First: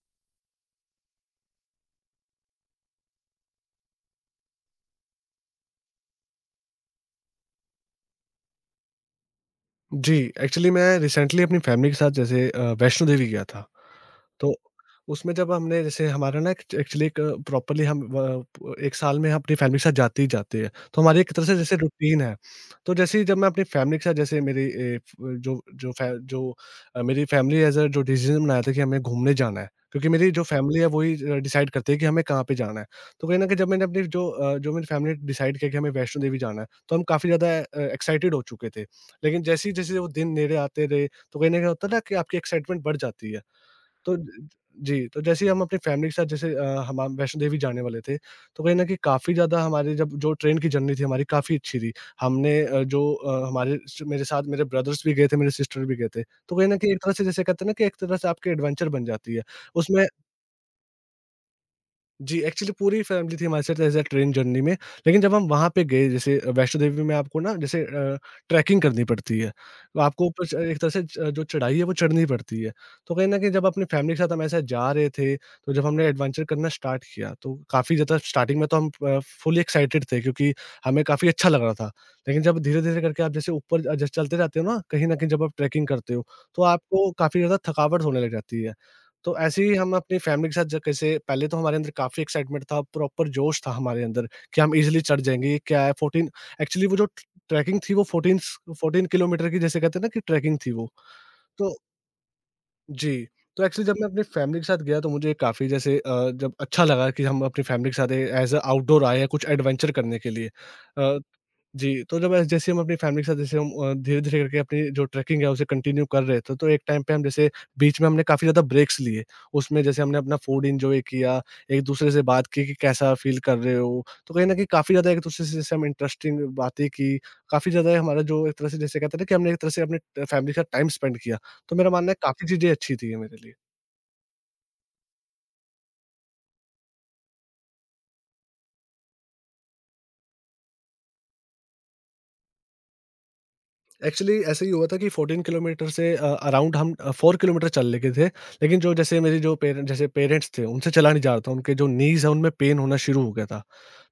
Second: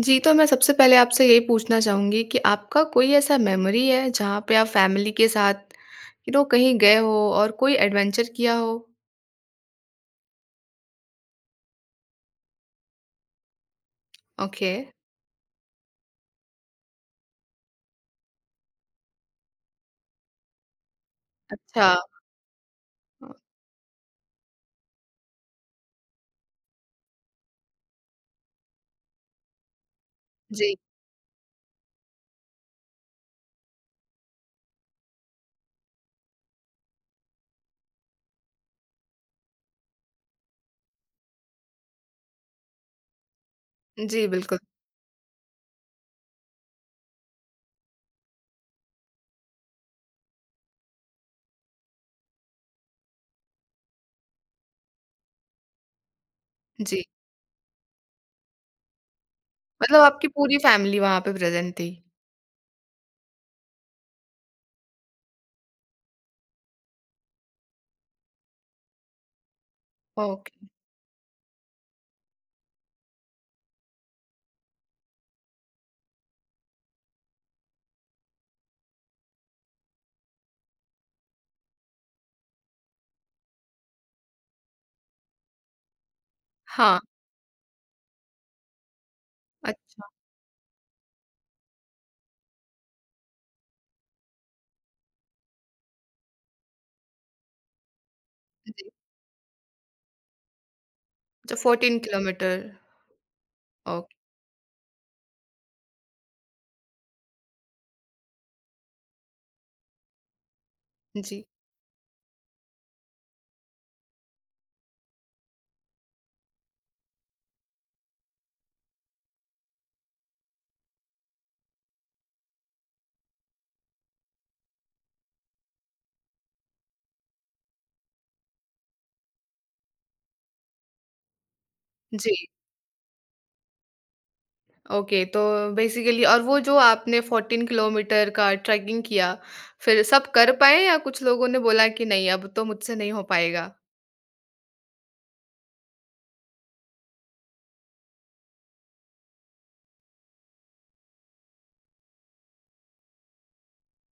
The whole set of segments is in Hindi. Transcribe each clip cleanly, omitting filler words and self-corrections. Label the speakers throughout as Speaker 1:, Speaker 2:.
Speaker 1: जी, तो मैं सबसे पहले आपसे यही पूछना चाहूँगी कि आपका कोई ऐसा मेमोरी है जहाँ पे आप फैमिली के साथ यू नो कहीं गए हो और कोई एडवेंचर किया हो?
Speaker 2: जी, एक्चुअली मैं रिसेंटली अपनी फैमिली के साथ जैसे वैष्णो देवी गया था। तो
Speaker 1: ओके,
Speaker 2: उसमें जब हमने जैसे हमारा ना एक्चुअली एक प्रॉपरली हम व 1 साल में हम अपनी फैमिली के साथ जाते ही जाते हैं। तो हमारी एक तरह से जैसे
Speaker 1: अच्छा।
Speaker 2: रूटीन है। तो जैसे ही
Speaker 1: अ,
Speaker 2: जब मैं अपनी फैमिली के साथ जैसे मेरी ए फ जो जो फै जो अ, मेरी फैमिली एज़ अ जो डिसीज़न बनाया था कि हमें घूमने जाना है, क्योंकि मेरी जो
Speaker 1: जी,
Speaker 2: फैमिली है वही डिसाइड करती है कि हमें कहाँ पे जाना है। तो कहीं न कहीं जब मैंने अपनी जो अ, जो मेरी फैमिली ने डिसाइड किया कि हमें वैष्णो देवी जाना है, तो हम काफ़ी ज़्यादा एक्साइटेड हो चुके थे। लेकिन जैसे ही जैसे वो दिन नेड़े आते रहे, तो कहीं न कहीं होता है ना कि आपकी एक्साइटमेंट बढ़ जाती है। तो
Speaker 1: जी,
Speaker 2: ज
Speaker 1: बिल्कुल,
Speaker 2: जी, तो जैसे ही हम अपनी फैमिली के साथ जैसे हम आप वैष्णो देवी जाने वाले थे, तो कहीं न कहीं काफ़ी ज़्यादा हमारी जब जो ट्रेन की जर्नी थी हमारी काफ़ी अच्छी थी। हमने अ, जो अ, हमारे स मेरे साथ मेरे ब्रदर्स भी गए थे, मेरे सिस्टर भी गए थे। तो कहीं न कहीं
Speaker 1: जी।
Speaker 2: एक तरह से जैसे कहते हैं ना कि एक तरह से आपकी एडवेंचर बन जाती है।
Speaker 1: मतलब
Speaker 2: उसमें
Speaker 1: आपकी पूरी फैमिली वहाँ पे प्रेज़ेंट थी?
Speaker 2: जी, एक्चुअली पूरी फैमिली थी हमारे साथ एज़ अ ट्रेन जर्नी में। लेकिन जब हम वहाँ पे गए जैसे वैष्णो देवी में आपको ना जैसे ट्रैकिंग करनी पड़ती है। तो आपको ऊपर च
Speaker 1: ओके,
Speaker 2: एक तरह से च जो चढ़ाई है वो चढ़नी पड़ती है। तो कहीं न कहीं जब अपनी फैमिली के साथ हम ऐसे जा रहे थे, तो जब हमने एडवेंचर करना स्टार्ट किया, तो काफ़ी ज़्यादा स्टार्टिंग में तो हम फुली एक्साइटेड थे, क्योंकि हमें काफ़ी अच्छा लग रहा था। लेकिन जब धीरे-धीरे करके आप जैसे ऊपर जैसे चलते जाते हो ना, कहीं न कहीं जब आप ट्रैकिंग करते हो, तो
Speaker 1: हाँ,
Speaker 2: आपको काफ़ी ज़्यादा थकावट होने लग जाती है। तो ऐसे ही हम
Speaker 1: अच्छा,
Speaker 2: अपनी फैमिली के साथ ज कैसे पहले तो हमारे अंदर काफ़ी एक्साइटमेंट था, प्रॉपर जोश था हमारे अंदर कि हम ईज़िली चढ़ जाएँगे, ये क्या है 14? एक्चुअली वो जो ट ट्रैकिंग थी वो 14स
Speaker 1: जी।
Speaker 2: 14 किलोमीटर की, जैसे कहते हैं ना, कि ट्रैकिंग थी वो।
Speaker 1: अच्छा,
Speaker 2: तो
Speaker 1: 14 किलोमीटर।
Speaker 2: जी, तो एक्चुअली जब मैं
Speaker 1: ओके,
Speaker 2: अपनी फैमिली के साथ गया, तो मुझे काफ़ी जैसे जब अच्छा लगा कि हम अपनी फैमिली के साथ एज़ अ आउटडोर आए हैं कुछ एडवेंचर करने के लिए। अ
Speaker 1: जी,
Speaker 2: जी, तो जब जैसे हम अपनी फैमिली के साथ जैसे हम धीरे-धीरे करके अपनी जो ट्रैकिंग है उसे कंटिन्यू कर रहे थे, तो एक टाइम पे हम जैसे बीच में हमने काफ़ी ज़्यादा ब्रेक्स लिए। उसमें जैसे हमने अपना फूड एन्जॉय किया, एक-दूसरे से बात की कि कैसा फ़ील कर रहे हो? तो कहीं न कहीं काफ़ी ज़्यादा एक-दूसरे से जैसे हम इंटरेस्टिंग बातें की, काफ़ी ज़्यादा हमारा जो एक तरह से जैसे कहते हैं ना कि हमने एक तरह से अपने फैमिली के साथ टाइम स्पेंड किया। तो मेरा मानना है,
Speaker 1: जी।
Speaker 2: काफ़ी चीज़ें अच्छी थी ये मेरे लिए।
Speaker 1: ओके, तो बेसिकली और वो जो आपने 14 किलोमीटर का ट्रैकिंग किया, फिर सब कर पाए या कुछ लोगों ने बोला कि नहीं अब तो मुझसे नहीं हो पाएगा?
Speaker 2: एक्चुअली ऐसे ही हुआ था कि 14 किलोमीटर से अराउंड हम 4 किलोमीटर चल लेके थे, लेकिन जो जैसे मेरे जो पेरेंट जैसे पेरेंट्स थे, उनसे चला नहीं जा रहा था, उनके जो नीज है उनमें पेन होना शुरू हो गया था।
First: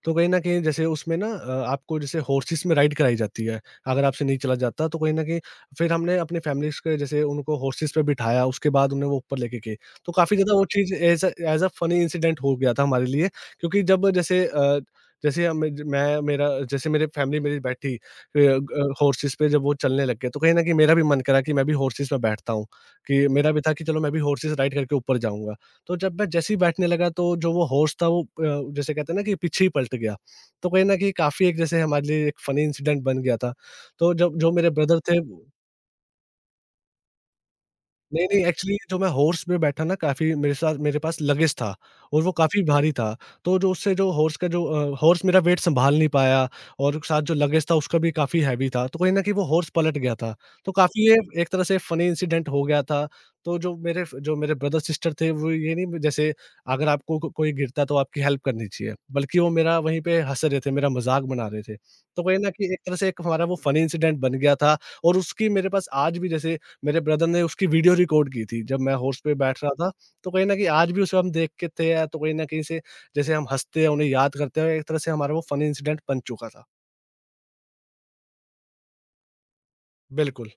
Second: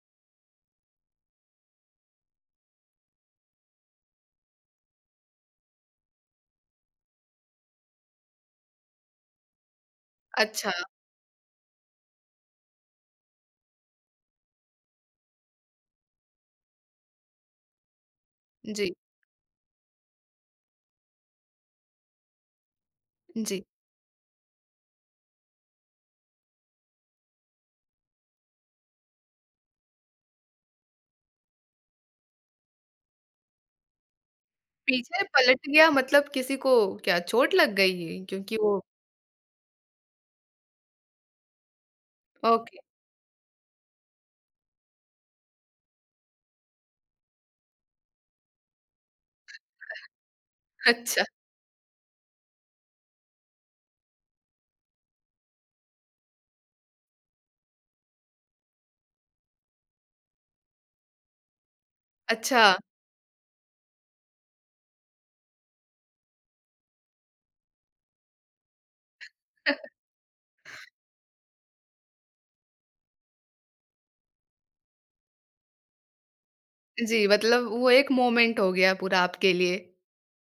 Speaker 2: तो कहीं ना कहीं जैसे उसमें ना आपको जैसे हॉर्सेस में राइड कराई जाती है, अगर आपसे नहीं चला जाता, तो कहीं ना कहीं फिर हमने अपने फैमिली के जैसे उनको हॉर्सेस पे बिठाया, उसके बाद उन्हें वो ऊपर लेके गए। तो काफ़ी ज़्यादा वो
Speaker 1: अच्छा,
Speaker 2: चीज़ as as a funny incident हो गया था हमारे लिए, क्योंकि जब जैसे जैसे मैं मेरा जैसे मेरे फैमिली मेरी बैठी
Speaker 1: जी,
Speaker 2: हॉर्सेस पे जब वो चलने लग गए, तो कहीं न कहीं मेरा भी मन करा कि मैं भी हॉर्सेस में बैठता हूँ, कि मेरा भी
Speaker 1: जी।
Speaker 2: था कि चलो मैं भी हॉर्सेस राइड करके ऊपर जाऊँगा। तो जब मैं जैसे ही बैठने लगा, तो जो वो हॉर्स था वो जैसे कहते हैं ना कि पीछे ही पलट गया। तो कहीं न कहीं काफ़ी एक जैसे हमारे लिए एक फ़नी इंसिडेंट बन गया था। तो जब जो मेरे ब्रदर थे।
Speaker 1: पीछे पलट गया मतलब किसी को क्या चोट लग गई? है?
Speaker 2: नहीं, नहीं,
Speaker 1: क्योंकि
Speaker 2: एक्चुअली
Speaker 1: वो
Speaker 2: जो मैं हॉर्स पे बैठा ना, काफ़ी मेरे साथ मेरे पास लगेज था और वो काफ़ी
Speaker 1: ओके,
Speaker 2: भारी था। तो जो उससे जो हॉर्स का जो अ, हॉर्स मेरा वेट सँभाल नहीं पाया, और साथ जो लगेज था उसका भी काफ़ी हैवी था। तो कहीं न कहीं वो हॉर्स पलट गया था। तो काफ़ी ये
Speaker 1: अच्छा,
Speaker 2: एक तरह से फ़नी इंसिडेंट हो गया था। तो जो मेरे ब्रदर सिस्टर थे, वो ये नहीं जैसे, अगर आपको को कोई गिरता है तो आपकी हेल्प करनी चाहिए, बल्कि वो मेरा वहीं पे हँस रहे थे, मेरा मज़ाक बना रहे थे। तो कहीं न कहीं
Speaker 1: अच्छा।
Speaker 2: एक तरह से एक हमारा वो फ़नी इंसिडेंट बन गया था। और उसकी मेरे पास आज भी जैसे मेरे ब्रदर ने उसकी वीडियो रिकॉर्ड की थी जब मैं हॉर्स पे बैठ रहा था। तो कहीं न कहीं आज भी उसे हम देखते थे, या तो कहीं न कहीं से जैसे हम हँसते हैं, उन्हें याद करते हैं, एक तरह से हमारा वो फ़नी इंसिडेंट बन चुका था।
Speaker 1: जी, मतलब वो एक मोमेंट हो गया पूरा आपके लिए।
Speaker 2: बिल्कुल।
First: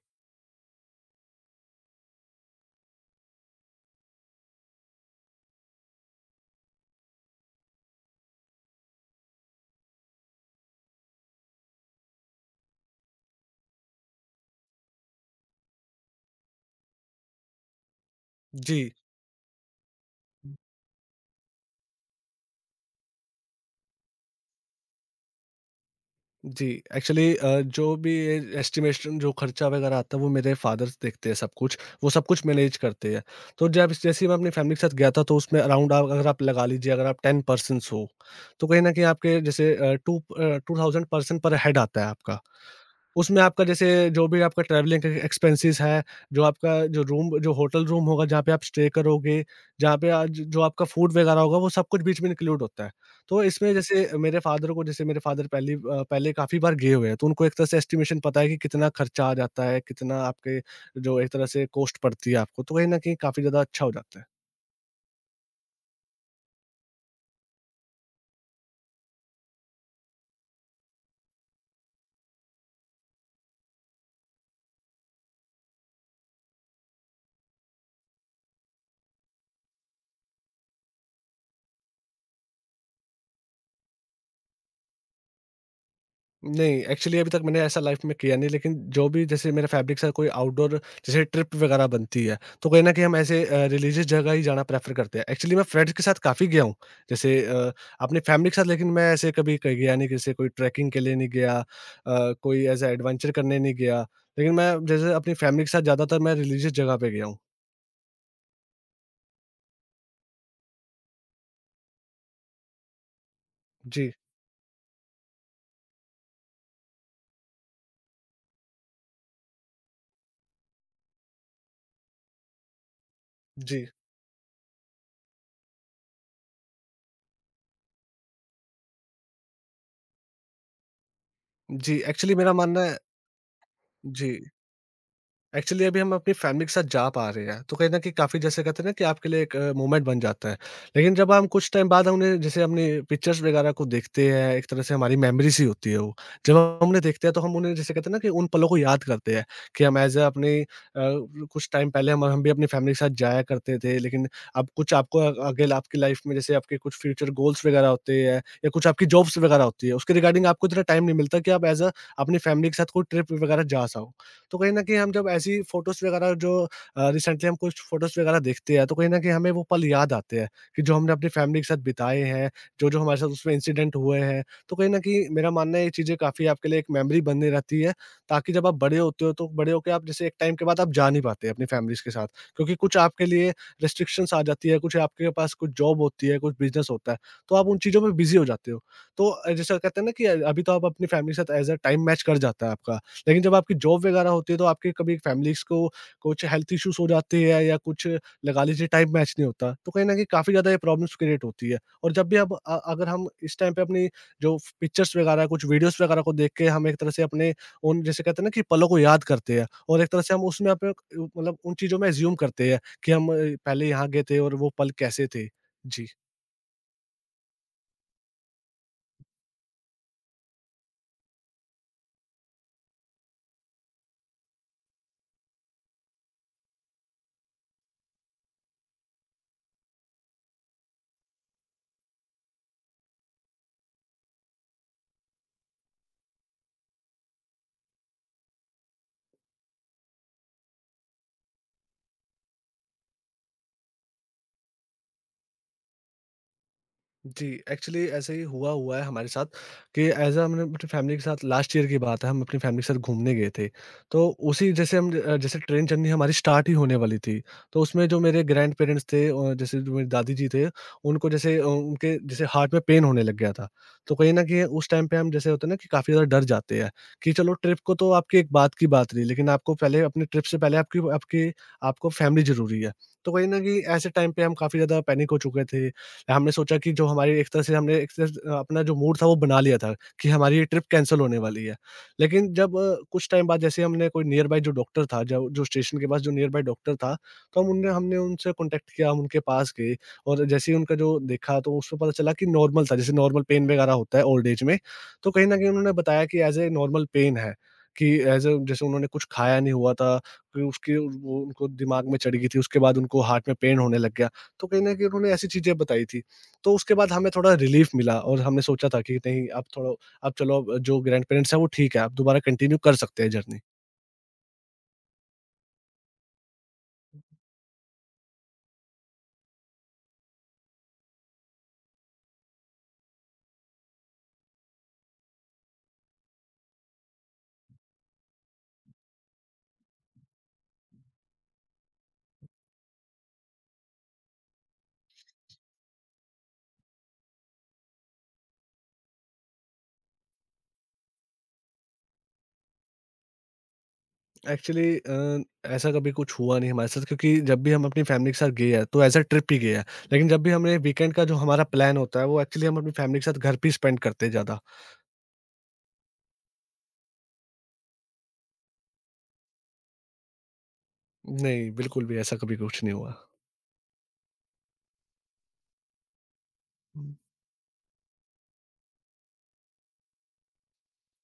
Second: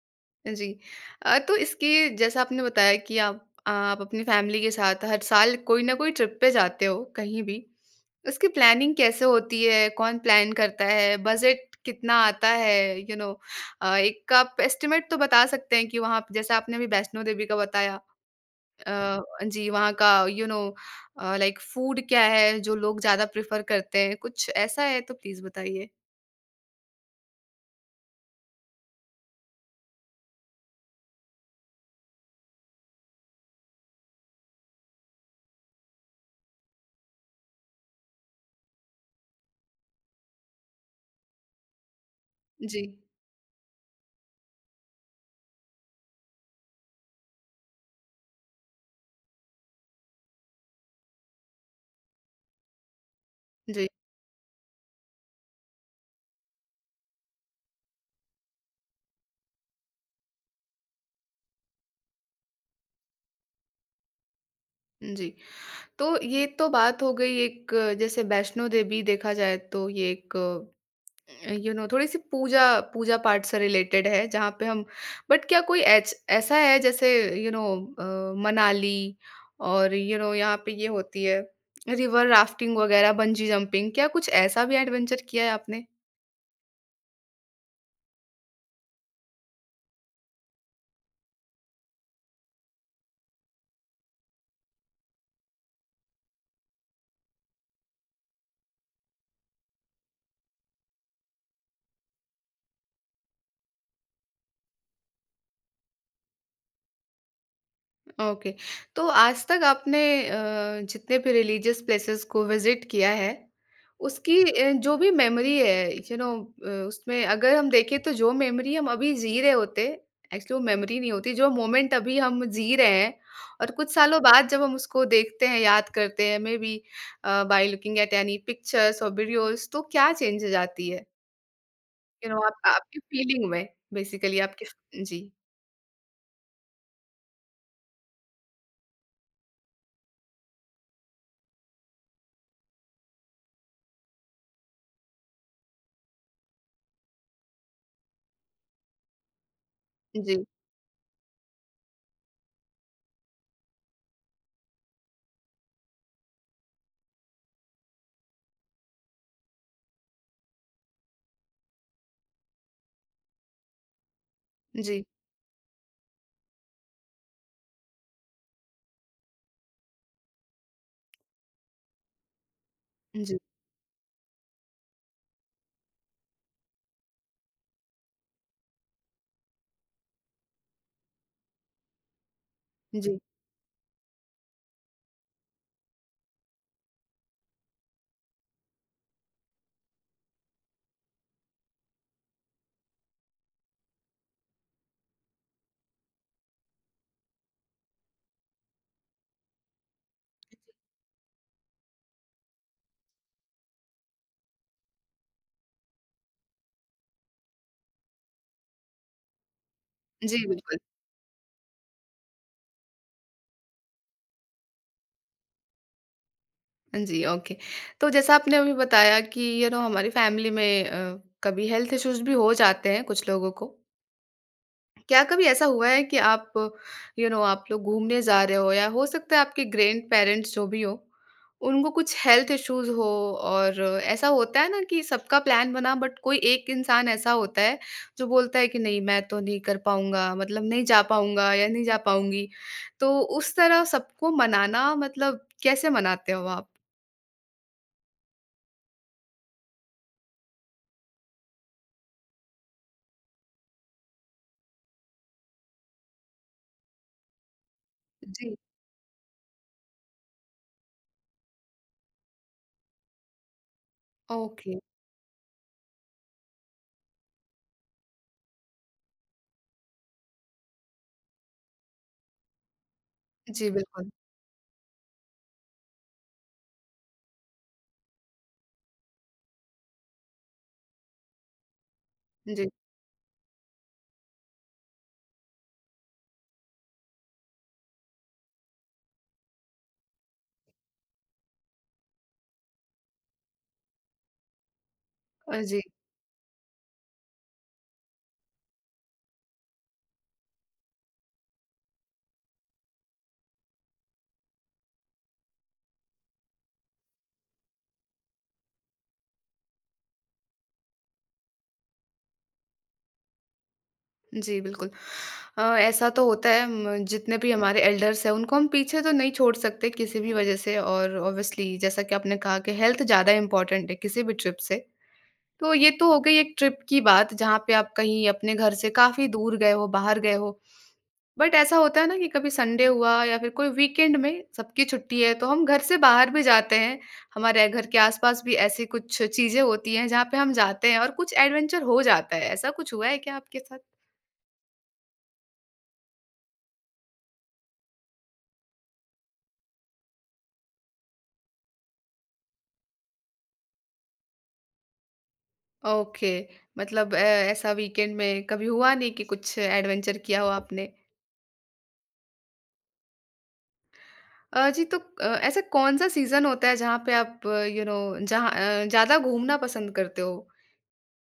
Speaker 1: जी। तो इसकी जैसा आपने बताया कि आप अपनी फैमिली के साथ हर साल कोई ना कोई ट्रिप पे जाते हो, कहीं भी। उसकी प्लानिंग कैसे होती है? कौन प्लान करता है? बजट कितना आता है? यू you नो know, एक आप एस्टिमेट तो बता सकते हैं कि वहाँ जैसे आपने अभी वैष्णो देवी का बताया।
Speaker 2: जी,
Speaker 1: अ, जी, वहाँ का यू नो लाइक फूड क्या है जो लोग ज़्यादा प्रेफ़र करते हैं? कुछ ऐसा है तो प्लीज़ बताइए?
Speaker 2: जी। एक्चुअली जो भी ये एस्टिमेशन जो खर्चा वगैरह आता है, वो मेरे फादर देखते हैं सब कुछ, वो सब कुछ मैनेज करते हैं। तो जब जैसे ही मैं अपनी फैमिली के साथ गया था, तो उसमें अराउंड आप अगर आप लगा लीजिए, अगर आप 10 पर्सन्स हो, तो कहीं न कहीं आपके जैसे 2 2000 पर्सन पर हेड आता है आपका।
Speaker 1: जी,
Speaker 2: उसमें आपका जैसे जो भी आपका ट्रैवलिंग का एक्सपेंसेस है, जो आपका जो होटल रूम होगा जहाँ पे आप स्टे करोगे, जहाँ पे आज जो आपका फूड वगैरह होगा, वो सब कुछ बीच में इंक्लूड होता है। तो इसमें
Speaker 1: जी,
Speaker 2: जैसे मेरे फ़ादर पहले काफ़ी बार गए हुए हैं, तो उनको एक तरह से एस्टिमेशन पता है कि कितना खर्चा आ जाता है, कितना आपके जो एक तरह से कॉस्ट पड़ती है आपको, तो कहीं न कहीं काफ़ी ज़्यादा अच्छा हो जाता है।
Speaker 1: जी। तो ये तो बात हो गई एक जैसे वैष्णो देवी देखा जाए तो ये एक यू नो थोड़ी-सी पूजा पूजा पाठ से रिलेटेड है जहाँ पे हम बट क्या कोई ऐच ऐसा है जैसे यू नो अ, मनाली और यू नो यहाँ पे ये होती है रिवर राफ्टिंग वग़ैरह, बंजी जंपिंग क्या कुछ ऐसा भी एडवेंचर किया है आपने?
Speaker 2: नहीं, एक्चुअली अभी तक मैंने ऐसा लाइफ़ में किया नहीं, लेकिन जो भी जैसे मेरा फैमिली के साथ कोई आउटडोर जैसे ट्रिप वगैरह बनती है, तो कहीं न कहीं हम ऐसे रिलीजियस जगह ही जाना प्रेफ़र करते हैं। एक्चुअली मैं फ्रेंड्स के साथ काफ़ी गया हूँ, जैसे अपनी फैमिली के साथ, लेकिन मैं ऐसे कभी कहीं गया नहीं, जैसे कोई ट्रैकिंग के लिए नहीं गया, कोई ऐसा एडवेंचर करने नहीं गया, लेकिन मैं जैसे अपनी फैमिली के साथ ज़्यादातर मैं रिलीजियस जगह पे गया हूँ।
Speaker 1: ओके। तो आज तक आपने जितने भी रिलिजियस प्लेसेस को विज़िट किया है,
Speaker 2: जी,
Speaker 1: उसकी जो भी मेमोरी है, यू नो उसमें अगर हम देखें तो जो मेमोरी हम अभी जी रहे होते, एक्चुअली वो मेमोरी नहीं होती, जो मोमेंट अभी हम जी रहे हैं और
Speaker 2: जी,
Speaker 1: कुछ सालों बाद जब हम उसको देखते हैं, याद करते हैं, may be by looking at any pictures और वीडियोज़, तो क्या चेंजेज़ आती है?
Speaker 2: जी,
Speaker 1: यू
Speaker 2: एक्चुअली
Speaker 1: नो
Speaker 2: मेरा
Speaker 1: आप
Speaker 2: मानना है।
Speaker 1: आपकी फीलिंग में
Speaker 2: जी।
Speaker 1: बेसिकली आपकी जी,
Speaker 2: एक्चुअली अभी हम अपनी फैमिली के साथ जा पा रहे हैं, तो कहीं न कहीं काफ़ी जैसे कहते हैं ना कि आपके लिए एक मोमेंट बन जाता है। लेकिन जब हम कुछ टाइम बाद हमने पिक्चर्स वगैरह को देखते हैं, एक तरह से हमारी मेमोरीज़ ही होती है वो। जब हम उन्हें देखते हैं, तो हम उन्हें जैसे कहते हैं ना कि उन पलों को याद करते हैं, कि हम एज़ अ
Speaker 1: जी,
Speaker 2: अपने कुछ टाइम पहले हम भी अपनी फैमिली के साथ जाया करते थे, लेकिन अब कुछ आपको आगे आपकी लाइफ़ में जैसे आपके कुछ फ्यूचर गोल्स वगैरह होते हैं, या कुछ आपकी जॉब्स वगैरह होती है, उसके रिगार्डिंग आपको इतना टाइम नहीं मिलता कि आप एज़ अ अपनी फैमिली के साथ कोई ट्रिप वगैरह जा सको। तो कहीं न कहीं
Speaker 1: जी,
Speaker 2: हम जब ऐसी फ़ोटोज़ वगैरह जो रिसेंटली हम कुछ फ़ोटोज़ वगैरह देखते हैं, तो कहीं न कहीं हमें वो पल याद आते हैं कि जो हमने अपनी फ़ैमिली के साथ बिताए हैं, जो-जो हमारे साथ
Speaker 1: जी,
Speaker 2: उसमें इंसिडेंट हुए हैं। तो कहीं न कहीं मेरा मानना है ये चीज़ें काफ़ी आपके लिए एक मेमोरी बनी रहती है, ताकि जब आप बड़े होते हो, तो बड़े होके आप जैसे एक टाइम के बाद आप जा नहीं पाते अपनी फ़ैमिलीज़ के साथ, क्योंकि कुछ
Speaker 1: जी,
Speaker 2: आपके लिए रिस्ट्रिक्शंस आ जाती है, कुछ आपके पास कुछ जॉब होती है, कुछ बिज़नेस होता है, तो आप उन चीज़ों में बिज़ी हो जाते हो। तो जैसे कहते हैं ना कि अभी तो आप अपनी फ़ैमिली के साथ एज़ अ टाइम मैच कर जाता है आपका, लेकिन जब आपकी जॉब वगैरह होती है, तो आपके कभी फैमिलीज़ को कुछ हेल्थ इश्यूज़ हो जाते हैं, या कुछ लगा लीजिए टाइम मैच नहीं होता, तो कहीं न कहीं काफ़ी ज़्यादा ये प्रॉब्लम्स क्रिएट होती है। और जब भी अब अगर हम इस टाइम पे अपनी जो पिक्चर्स वगैरह कुछ वीडियोज़ वगैरह को देख के, हम एक तरह से अपने उन जैसे कहते हैं ना कि पलों को याद करते हैं, और एक तरह से हम
Speaker 1: जी,
Speaker 2: उसमें
Speaker 1: बिल्कुल।
Speaker 2: अपने मतलब उन चीज़ों में अज़्यूम करते हैं कि हम पहले यहाँ गए थे और वो पल कैसे थे। जी।
Speaker 1: जी, ओके। तो जैसा आपने अभी बताया कि यू नो हमारी फैमिली में कभी हेल्थ इश्यूज़ भी हो जाते हैं कुछ लोगों को। क्या कभी ऐसा हुआ है कि आप यू नो आप लोग घूमने जा रहे हो या हो सकता है आपके ग्रैंडपेरेंट्स जो भी हों, उनको कुछ हेल्थ इश्यूज़ हो और ऐसा होता है ना कि सबका प्लान बना बट कोई एक इंसान ऐसा होता है जो बोलता है कि नहीं मैं तो नहीं कर पाऊँगा, मतलब नहीं जा पाऊँगा या नहीं जा पाऊँगी। तो उस तरह सबको मनाना मतलब कैसे मनाते हो आप?
Speaker 2: जी, एक्चुअली ऐसे ही हुआ हुआ है हमारे साथ कि हमने अपनी फैमिली के साथ लास्ट ईयर की बात है, हम अपनी फैमिली के साथ घूमने गए थे। तो उसी जैसे हम जैसे ट्रेन जर्नी हमारी स्टार्ट ही होने वाली थी। तो उसमें जो मेरे ग्रैंड पेरेंट्स थे, जैसे जो मेरी दादी जी थे, उनको जैसे उनके जैसे हार्ट में पेन होने लग गया था। तो कहीं न कहीं
Speaker 1: ओके,
Speaker 2: उस टाइम पे हम जैसे होता है ना कि काफ़ी ज़्यादा डर जाते हैं कि चलो ट्रिप को तो आपकी एक बात की बात रही, लेकिन आपको पहले अपनी ट्रिप से पहले आपकी आपकी आपको फैमिली ज़रूरी है। तो कहीं न
Speaker 1: जी
Speaker 2: कहीं
Speaker 1: बिल्कुल,
Speaker 2: ऐसे टाइम पे हम काफ़ी ज़्यादा पैनिक हो चुके थे। हमने सोचा कि जो हमारी एक तरह से हमने एक तरह से अपना जो मूड था वो बना लिया था कि हमारी ये ट्रिप कैंसल होने वाली है। लेकिन
Speaker 1: जी।
Speaker 2: जब कुछ टाइम बाद जैसे हमने कोई नियर बाय जो डॉक्टर था जो जो स्टेशन के पास जो नियर बाय डॉक्टर था, तो हम उनने हमने उनसे कॉन्टैक्ट किया, हम उनके पास गए और जैसे ही उनका जो देखा तो उसमें पता चला कि नॉर्मल था, जैसे नॉर्मल पेन वगैरह होता है ओल्ड एज में। तो कहीं न कहीं
Speaker 1: जी,
Speaker 2: उन्होंने बताया कि एज़ ए नॉर्मल पेन है कि एज़ अ जैसे उन्होंने कुछ खाया नहीं हुआ था, फिर उसके वो उनको दिमाग में चढ़ गई थी, उसके बाद उनको हार्ट में पेन होने लग गया। तो कहीं न कहीं उन्होंने ऐसी चीज़ें बताई थी। तो उसके बाद हमें थोड़ा रिलीफ़ मिला और हमने सोचा था कि नहीं अब थोड़ा अब चलो अब जो ग्रैंड-पेरेंट्स हैं वो ठीक है, अब दोबारा कंटिन्यू कर सकते हैं जर्नी।
Speaker 1: जी बिल्कुल। ऐसा तो होता है म जितने भी हमारे एल्डर्स हैं उनको हम पीछे तो नहीं छोड़ सकते किसी भी वजह से और ऑब्वियसली जैसा कि आपने कहा कि हेल्थ ज़्यादा इम्पोर्टेंट है किसी भी ट्रिप से। तो ये तो हो गई एक ट्रिप की बात जहाँ पे आप कहीं अपने घर से काफ़ी दूर गए हो, बाहर गए हो। बट ऐसा होता है ना कि कभी संडे हुआ या फिर कोई वीकेंड में सबकी छुट्टी है तो हम घर से बाहर भी जाते हैं हमारे घर के आसपास भी ऐसी कुछ चीजें होती हैं जहाँ पे हम जाते हैं और कुछ एडवेंचर हो जाता है ऐसा कुछ हुआ है क्या आपके साथ
Speaker 2: एक्चुअली अ, ऐसा कभी कुछ हुआ नहीं हमारे साथ क्योंकि जब भी हम अपनी फैमिली के साथ गए हैं तो एज़ अ ट्रिप ही गए हैं। लेकिन जब भी हमने वीकेंड का जो हमारा प्लान होता है वो एक्चुअली हम अपनी फैमिली के साथ घर पे ही स्पेंड करते हैं ज़्यादा।
Speaker 1: ओके मतलब ऐसा वीकेंड में कभी हुआ नहीं कि कुछ एडवेंचर किया हो आपने
Speaker 2: नहीं, बिल्कुल भी ऐसा कभी कुछ नहीं हुआ।
Speaker 1: जी तो ऐसा कौन सा सीजन होता है जहाँ पे आप यू नो जहाँ ज्यादा घूमना पसंद करते हो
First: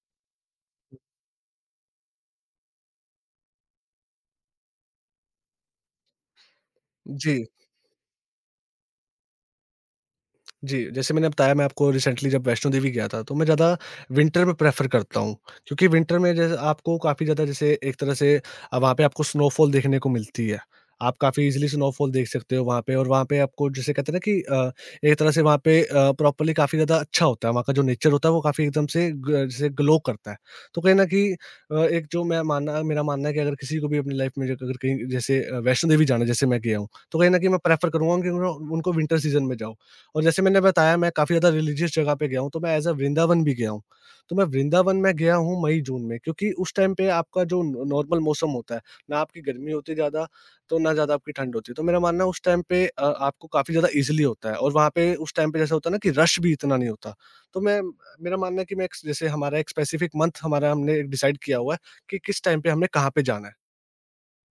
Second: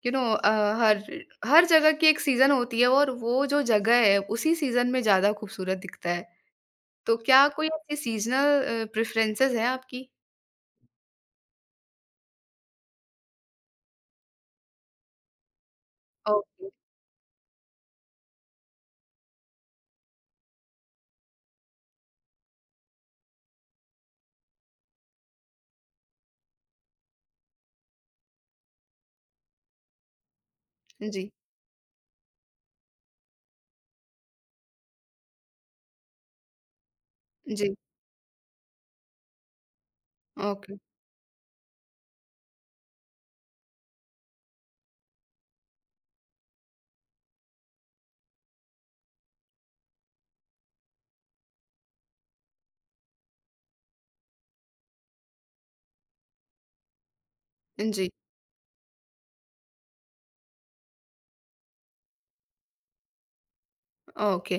Speaker 1: यू नो हर हर जगह की एक सीज़न होती है और वो जो जगह है उसी सीज़न में ज़्यादा खूबसूरत दिखता है। तो
Speaker 2: जी।
Speaker 1: क्या कोई ऐसी सीज़नल प्रेफ़रेंसेस हैं आपकी?
Speaker 2: जी, जैसे मैंने बताया मैं आपको रिसेंटली जब वैष्णो देवी गया था, तो मैं ज़्यादा विंटर में प्रेफ़र करता हूँ, क्योंकि विंटर में जैसे
Speaker 1: ओके।
Speaker 2: आपको काफ़ी ज़्यादा जैसे एक तरह से वहाँ पे आपको स्नोफॉल देखने को मिलती है। आप काफ़ी ईज़िली स्नोफॉल देख सकते हो वहाँ पे और वहाँ पे आपको जिसे कहते हैं ना कि एक तरह से वहाँ पे प्रॉपर्ली काफ़ी ज़्यादा अच्छा होता है, वहाँ का जो नेचर होता है वो काफ़ी एकदम से ग जैसे ग्लो करता है। तो कहीं न
Speaker 1: जी,
Speaker 2: कहीं एक जो मैं मानना मेरा मानना है कि अगर किसी को भी अपनी लाइफ़ में अगर कहीं जैसे वैष्णो देवी जाना है जैसे मैं गया हूँ, तो कहीं न कहीं मैं
Speaker 1: जी।
Speaker 2: प्रेफ़र करूँगा कि उन्हों उनको विंटर सीज़न में जाओ। और जैसे मैंने
Speaker 1: ओके।
Speaker 2: बताया मैं काफ़ी ज़्यादा रिलीजियस जगह पे गया हूँ, तो मैं एज़ अ वृंदावन भी गया हूँ। तो मैं वृंदावन में गया हूँ मई-जून में क्योंकि उस टाइम पे आपका जो न नॉर्मल मौसम होता है, ना आपकी गर्मी होती है ज़्यादा, तो ना ज़्यादा आपकी ठंड होती है। तो मेरा मानना है उस टाइम पे आपको काफ़ी ज़्यादा ईज़िली होता है और वहाँ पे उस टाइम पे जैसा होता है ना कि रश भी इतना नहीं होता। तो मैं
Speaker 1: जी,
Speaker 2: मेरा मानना है कि मैं एक जैसे हमारा एक स्पेसिफ़िक मंथ हमारा हमने डिसाइड किया हुआ है कि किस टाइम पे हमने कहाँ पे जाना है।
Speaker 1: ओके।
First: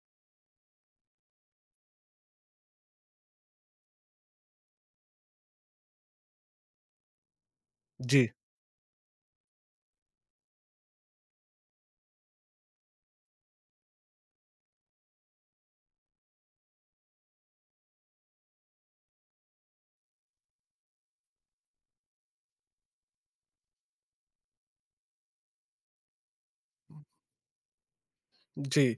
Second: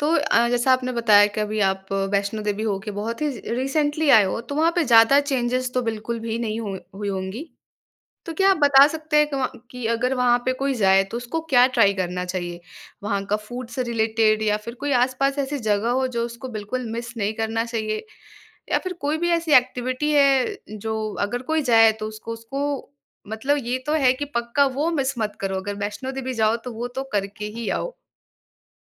Speaker 1: तो जैसा आपने बताया कि अभी आप वैष्णो देवी होके बहुत ही रिसेंटली आए हो, तो वहाँ पे ज़्यादा चेंजेस तो बिल्कुल भी नहीं हुए हुई होंगी?
Speaker 2: जी।
Speaker 1: तो क्या आप बता सकते हैं कि वहाँ कि अगर वहाँ पे कोई जाए तो उसको क्या ट्राई करना चाहिए? वहाँ का फूड से रिलेटेड या फिर कोई आस-पास ऐसी जगह हो जो उसको बिल्कुल मिस नहीं करना चाहिए? या फिर कोई भी ऐसी एक्टिविटी है जो अगर कोई जाए तो उसको उसको मतलब ये तो है कि पक्का वो मिस मत करो, अगर वैष्णो देवी जाओ तो वो तो करके ही आओ?
Speaker 2: जी।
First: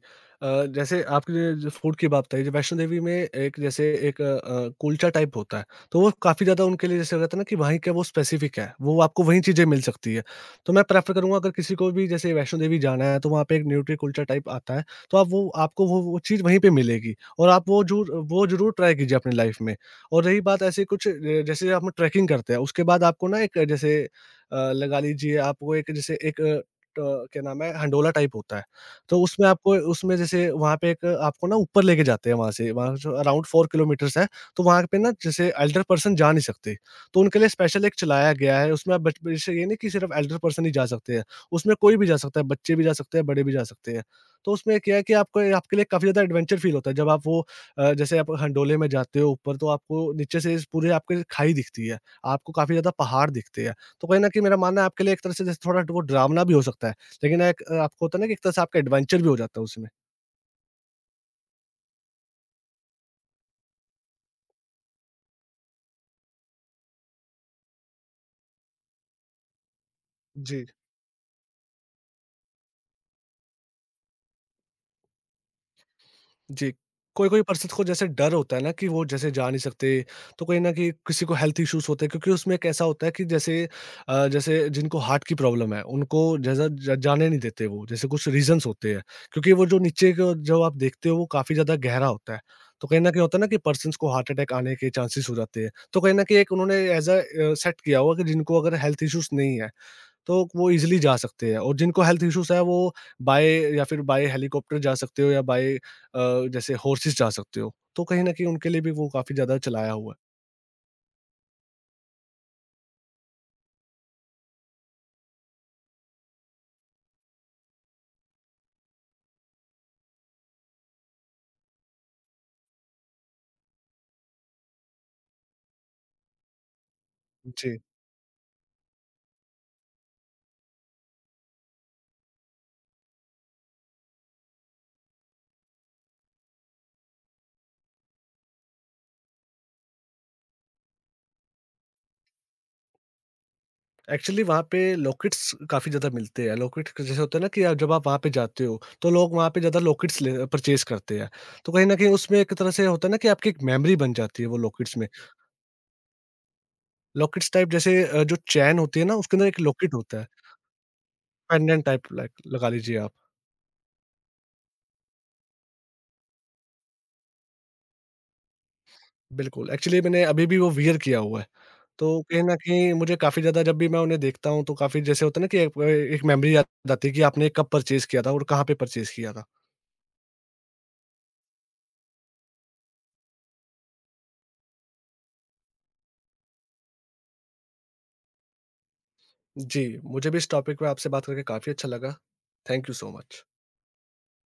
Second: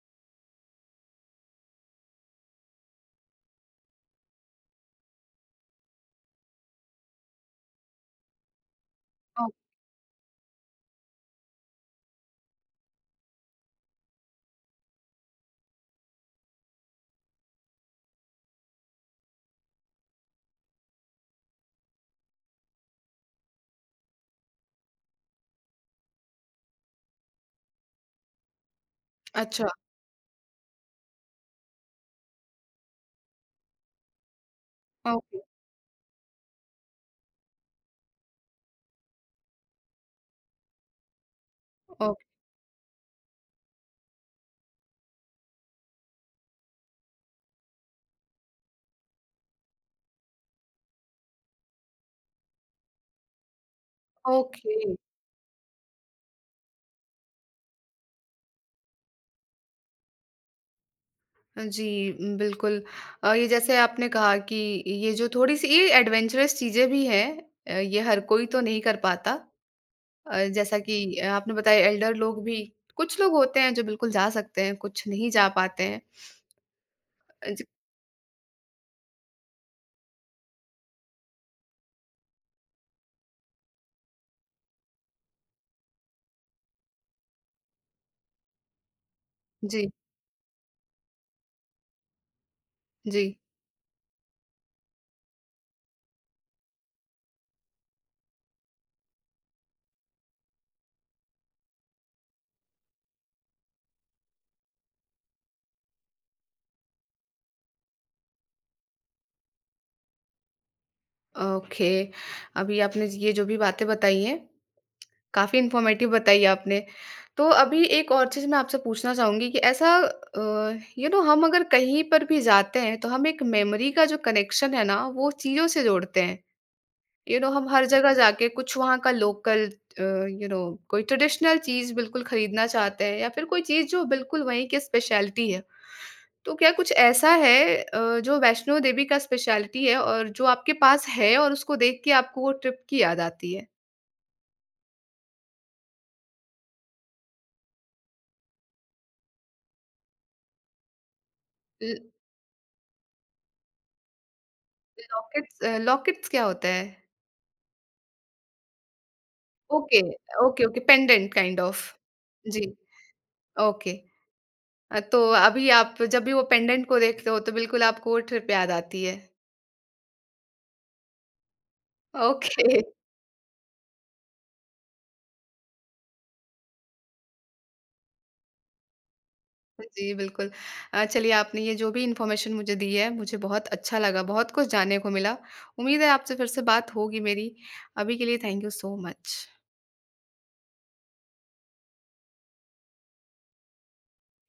Speaker 2: जैसे आपने जो फूड की बात बताई, जो वैष्णो देवी में एक जैसे एक कुलचा टाइप होता है, तो वो काफ़ी ज़्यादा उनके लिए जैसे रहता है ना कि वहीं का वो स्पेसिफ़िक है, वो आपको वहीं
Speaker 1: ओह!
Speaker 2: चीज़ें मिल सकती है। तो मैं प्रेफ़र करूँगा अगर किसी को भी जैसे वैष्णो देवी जाना है, तो वहाँ पे एक न्यूट्री कुलचा टाइप आता है, तो आप वो आपको वो चीज़ वहीं पे मिलेगी और आप वो ज़रूर ट्राई कीजिए अपनी लाइफ़ में। और रही बात ऐसे कुछ जैसे आप ट्रैकिंग करते हैं, उसके बाद आपको ना एक अ, जैसे अ, लगा लीजिए आपको एक जैसे एक अ, ट क्या नाम है, हंडोला टाइप होता है। तो
Speaker 1: अच्छा,
Speaker 2: उसमें जैसे वहाँ पे एक आपको ना ऊपर लेके जाते हैं वहाँ से, वहाँ जो अराउंड 4 किलोमीटर्स है, तो वहाँ पे ना
Speaker 1: ओके,
Speaker 2: जैसे एल्डर पर्सन जा नहीं सकते। तो उनके लिए स्पेशल एक चलाया गया है, उसमें आप बच जैसे ये नहीं कि सिर्फ एल्डर पर्सन ही जा सकते हैं, उसमें कोई भी जा
Speaker 1: ओके,
Speaker 2: सकता है, बच्चे भी जा सकते हैं, बड़े भी जा सकते हैं। तो उसमें क्या है कि आपको आपके लिए काफ़ी ज़्यादा एडवेंचर फील होता है, जब आप जैसे आप हंडोले में जाते हो ऊपर, तो आपको नीचे से इस पूरे आपके खाई दिखती है, आपको काफ़ी ज़्यादा पहाड़ दिखते हैं। तो कहीं न कहीं मेरा
Speaker 1: ओके।
Speaker 2: मानना है आपके लिए एक तरह से जैसे थोड़ा वो डरावना भी हो सकता है। लेकिन आपको होता है ना कि एक तरह से आपका एडवेंचर भी हो जाता है उसमें।
Speaker 1: जी, बिल्कुल। ये जैसे आपने कहा कि ये जो थोड़ी-सी ये एडवेंचरस चीज़ें भी हैं ये हर कोई तो नहीं कर पाता।
Speaker 2: जी।
Speaker 1: जैसा कि आपने बताया एल्डर लोग भी कुछ लोग होते हैं जो बिल्कुल जा सकते हैं, कुछ नहीं जा पाते हैं।
Speaker 2: जी। कोई-कोई
Speaker 1: अ, ज
Speaker 2: पर्सन को जैसे डर होता है ना कि वो जैसे जा नहीं सकते, तो कहीं न कहीं किसी को हेल्थ इश्यूज़ होते हैं क्योंकि उसमें एक ऐसा होता है कि जैसे जिनको हार्ट की प्रॉब्लम है, उनको जैसा ज जाने नहीं देते वो, जैसे कुछ रीज़न्स होते हैं। क्योंकि वो जो
Speaker 1: जी,
Speaker 2: नीचे को जो आप देखते हो वो काफ़ी ज़्यादा गहरा होता है। तो कहीं न कहीं
Speaker 1: जी।
Speaker 2: होता है ना कि पर्सन्स को हार्ट अटैक आने के चांसेस हो जाते हैं। तो कहीं न कहीं एक उन्होंने एज़ अ सेट किया हुआ कि जिनको अगर हेल्थ इश्यूज़ नहीं है तो वो ईज़िली जा सकते हैं और जिनको हेल्थ इश्यूज़ है वो बाय या फिर बाय हेलीकॉप्टर जा सकते हो या बाय जैसे हॉर्सेस जा सकते हो। तो कहीं न कहीं उनके लिए भी वो काफ़ी ज़्यादा चलाया हुआ है।
Speaker 1: ओके, अभी आपने ये जो भी बातें बताई हैं काफ़ी इन्फॉर्मेटिव बताई आपने। तो अभी एक और चीज़ मैं आपसे पूछना चाहूँगी कि ऐसा यू नो हम अगर कहीं पर भी जाते हैं तो हम एक मेमोरी का जो कनेक्शन है ना वो चीज़ों से जोड़ते हैं। यू नो हम
Speaker 2: जी।
Speaker 1: हर जगह जाके कुछ वहाँ का लोकल यू नो कोई ट्रेडिशनल चीज़ बिल्कुल खरीदना चाहते हैं या फिर कोई चीज़ जो बिल्कुल वहीं की स्पेशलिटी है। तो क्या कुछ ऐसा है जो वैष्णो देवी का स्पेशलिटी है और जो आपके पास है और उसको देख के आपको वो ट्रिप की याद आती है?
Speaker 2: एक्चुअली वहाँ पे लॉकेट्स काफ़ी ज़्यादा मिलते हैं। लॉकेट जैसे होता है ना कि आप जब आप वहाँ पे जाते हो तो लोग वहाँ पे ज़्यादा लॉकेट्स ले परचेज़ करते हैं। तो
Speaker 1: ल
Speaker 2: कहीं न कहीं उसमें एक तरह से होता है ना कि आपकी एक मेमोरी बन जाती है वो लॉकेट्स में।
Speaker 1: लॉकेट्स लॉकेट्स क्या होता है?
Speaker 2: लॉकेट्स टाइप जैसे जो चैन होती है ना उसके अंदर एक लॉकेट
Speaker 1: ओके,
Speaker 2: होता है।
Speaker 1: Okay, okay pendant kind of.
Speaker 2: Pendant type like
Speaker 1: जी,
Speaker 2: लगा लीजिए आप।
Speaker 1: ओके। तो अभी आप जब भी वो पेंडेंट को देखते हो तो बिल्कुल आपको वो ट्रिप याद आती है।
Speaker 2: बिल्कुल, एक्चुअली मैंने अभी भी वो वियर किया हुआ है। तो कहीं न
Speaker 1: ओके,
Speaker 2: कहीं मुझे काफ़ी ज़्यादा जब भी मैं उन्हें देखता हूँ तो काफ़ी जैसे होता है ना कि एक एक मेमोरी याद आती है कि आपने कब परचेज़ किया था और कहाँ पे परचेज़ किया था।
Speaker 1: जी बिल्कुल। चलिए आपने ये जो भी इन्फॉर्मेशन मुझे दी है, मुझे बहुत अच्छा लगा, बहुत कुछ जानने को मिला। उम्मीद है आपसे फिर से बात होगी मेरी। अभी के लिए थैंक यू सो मच।
Speaker 2: जी, मुझे भी इस टॉपिक पे आपसे बात करके काफ़ी अच्छा लगा। Thank you so much.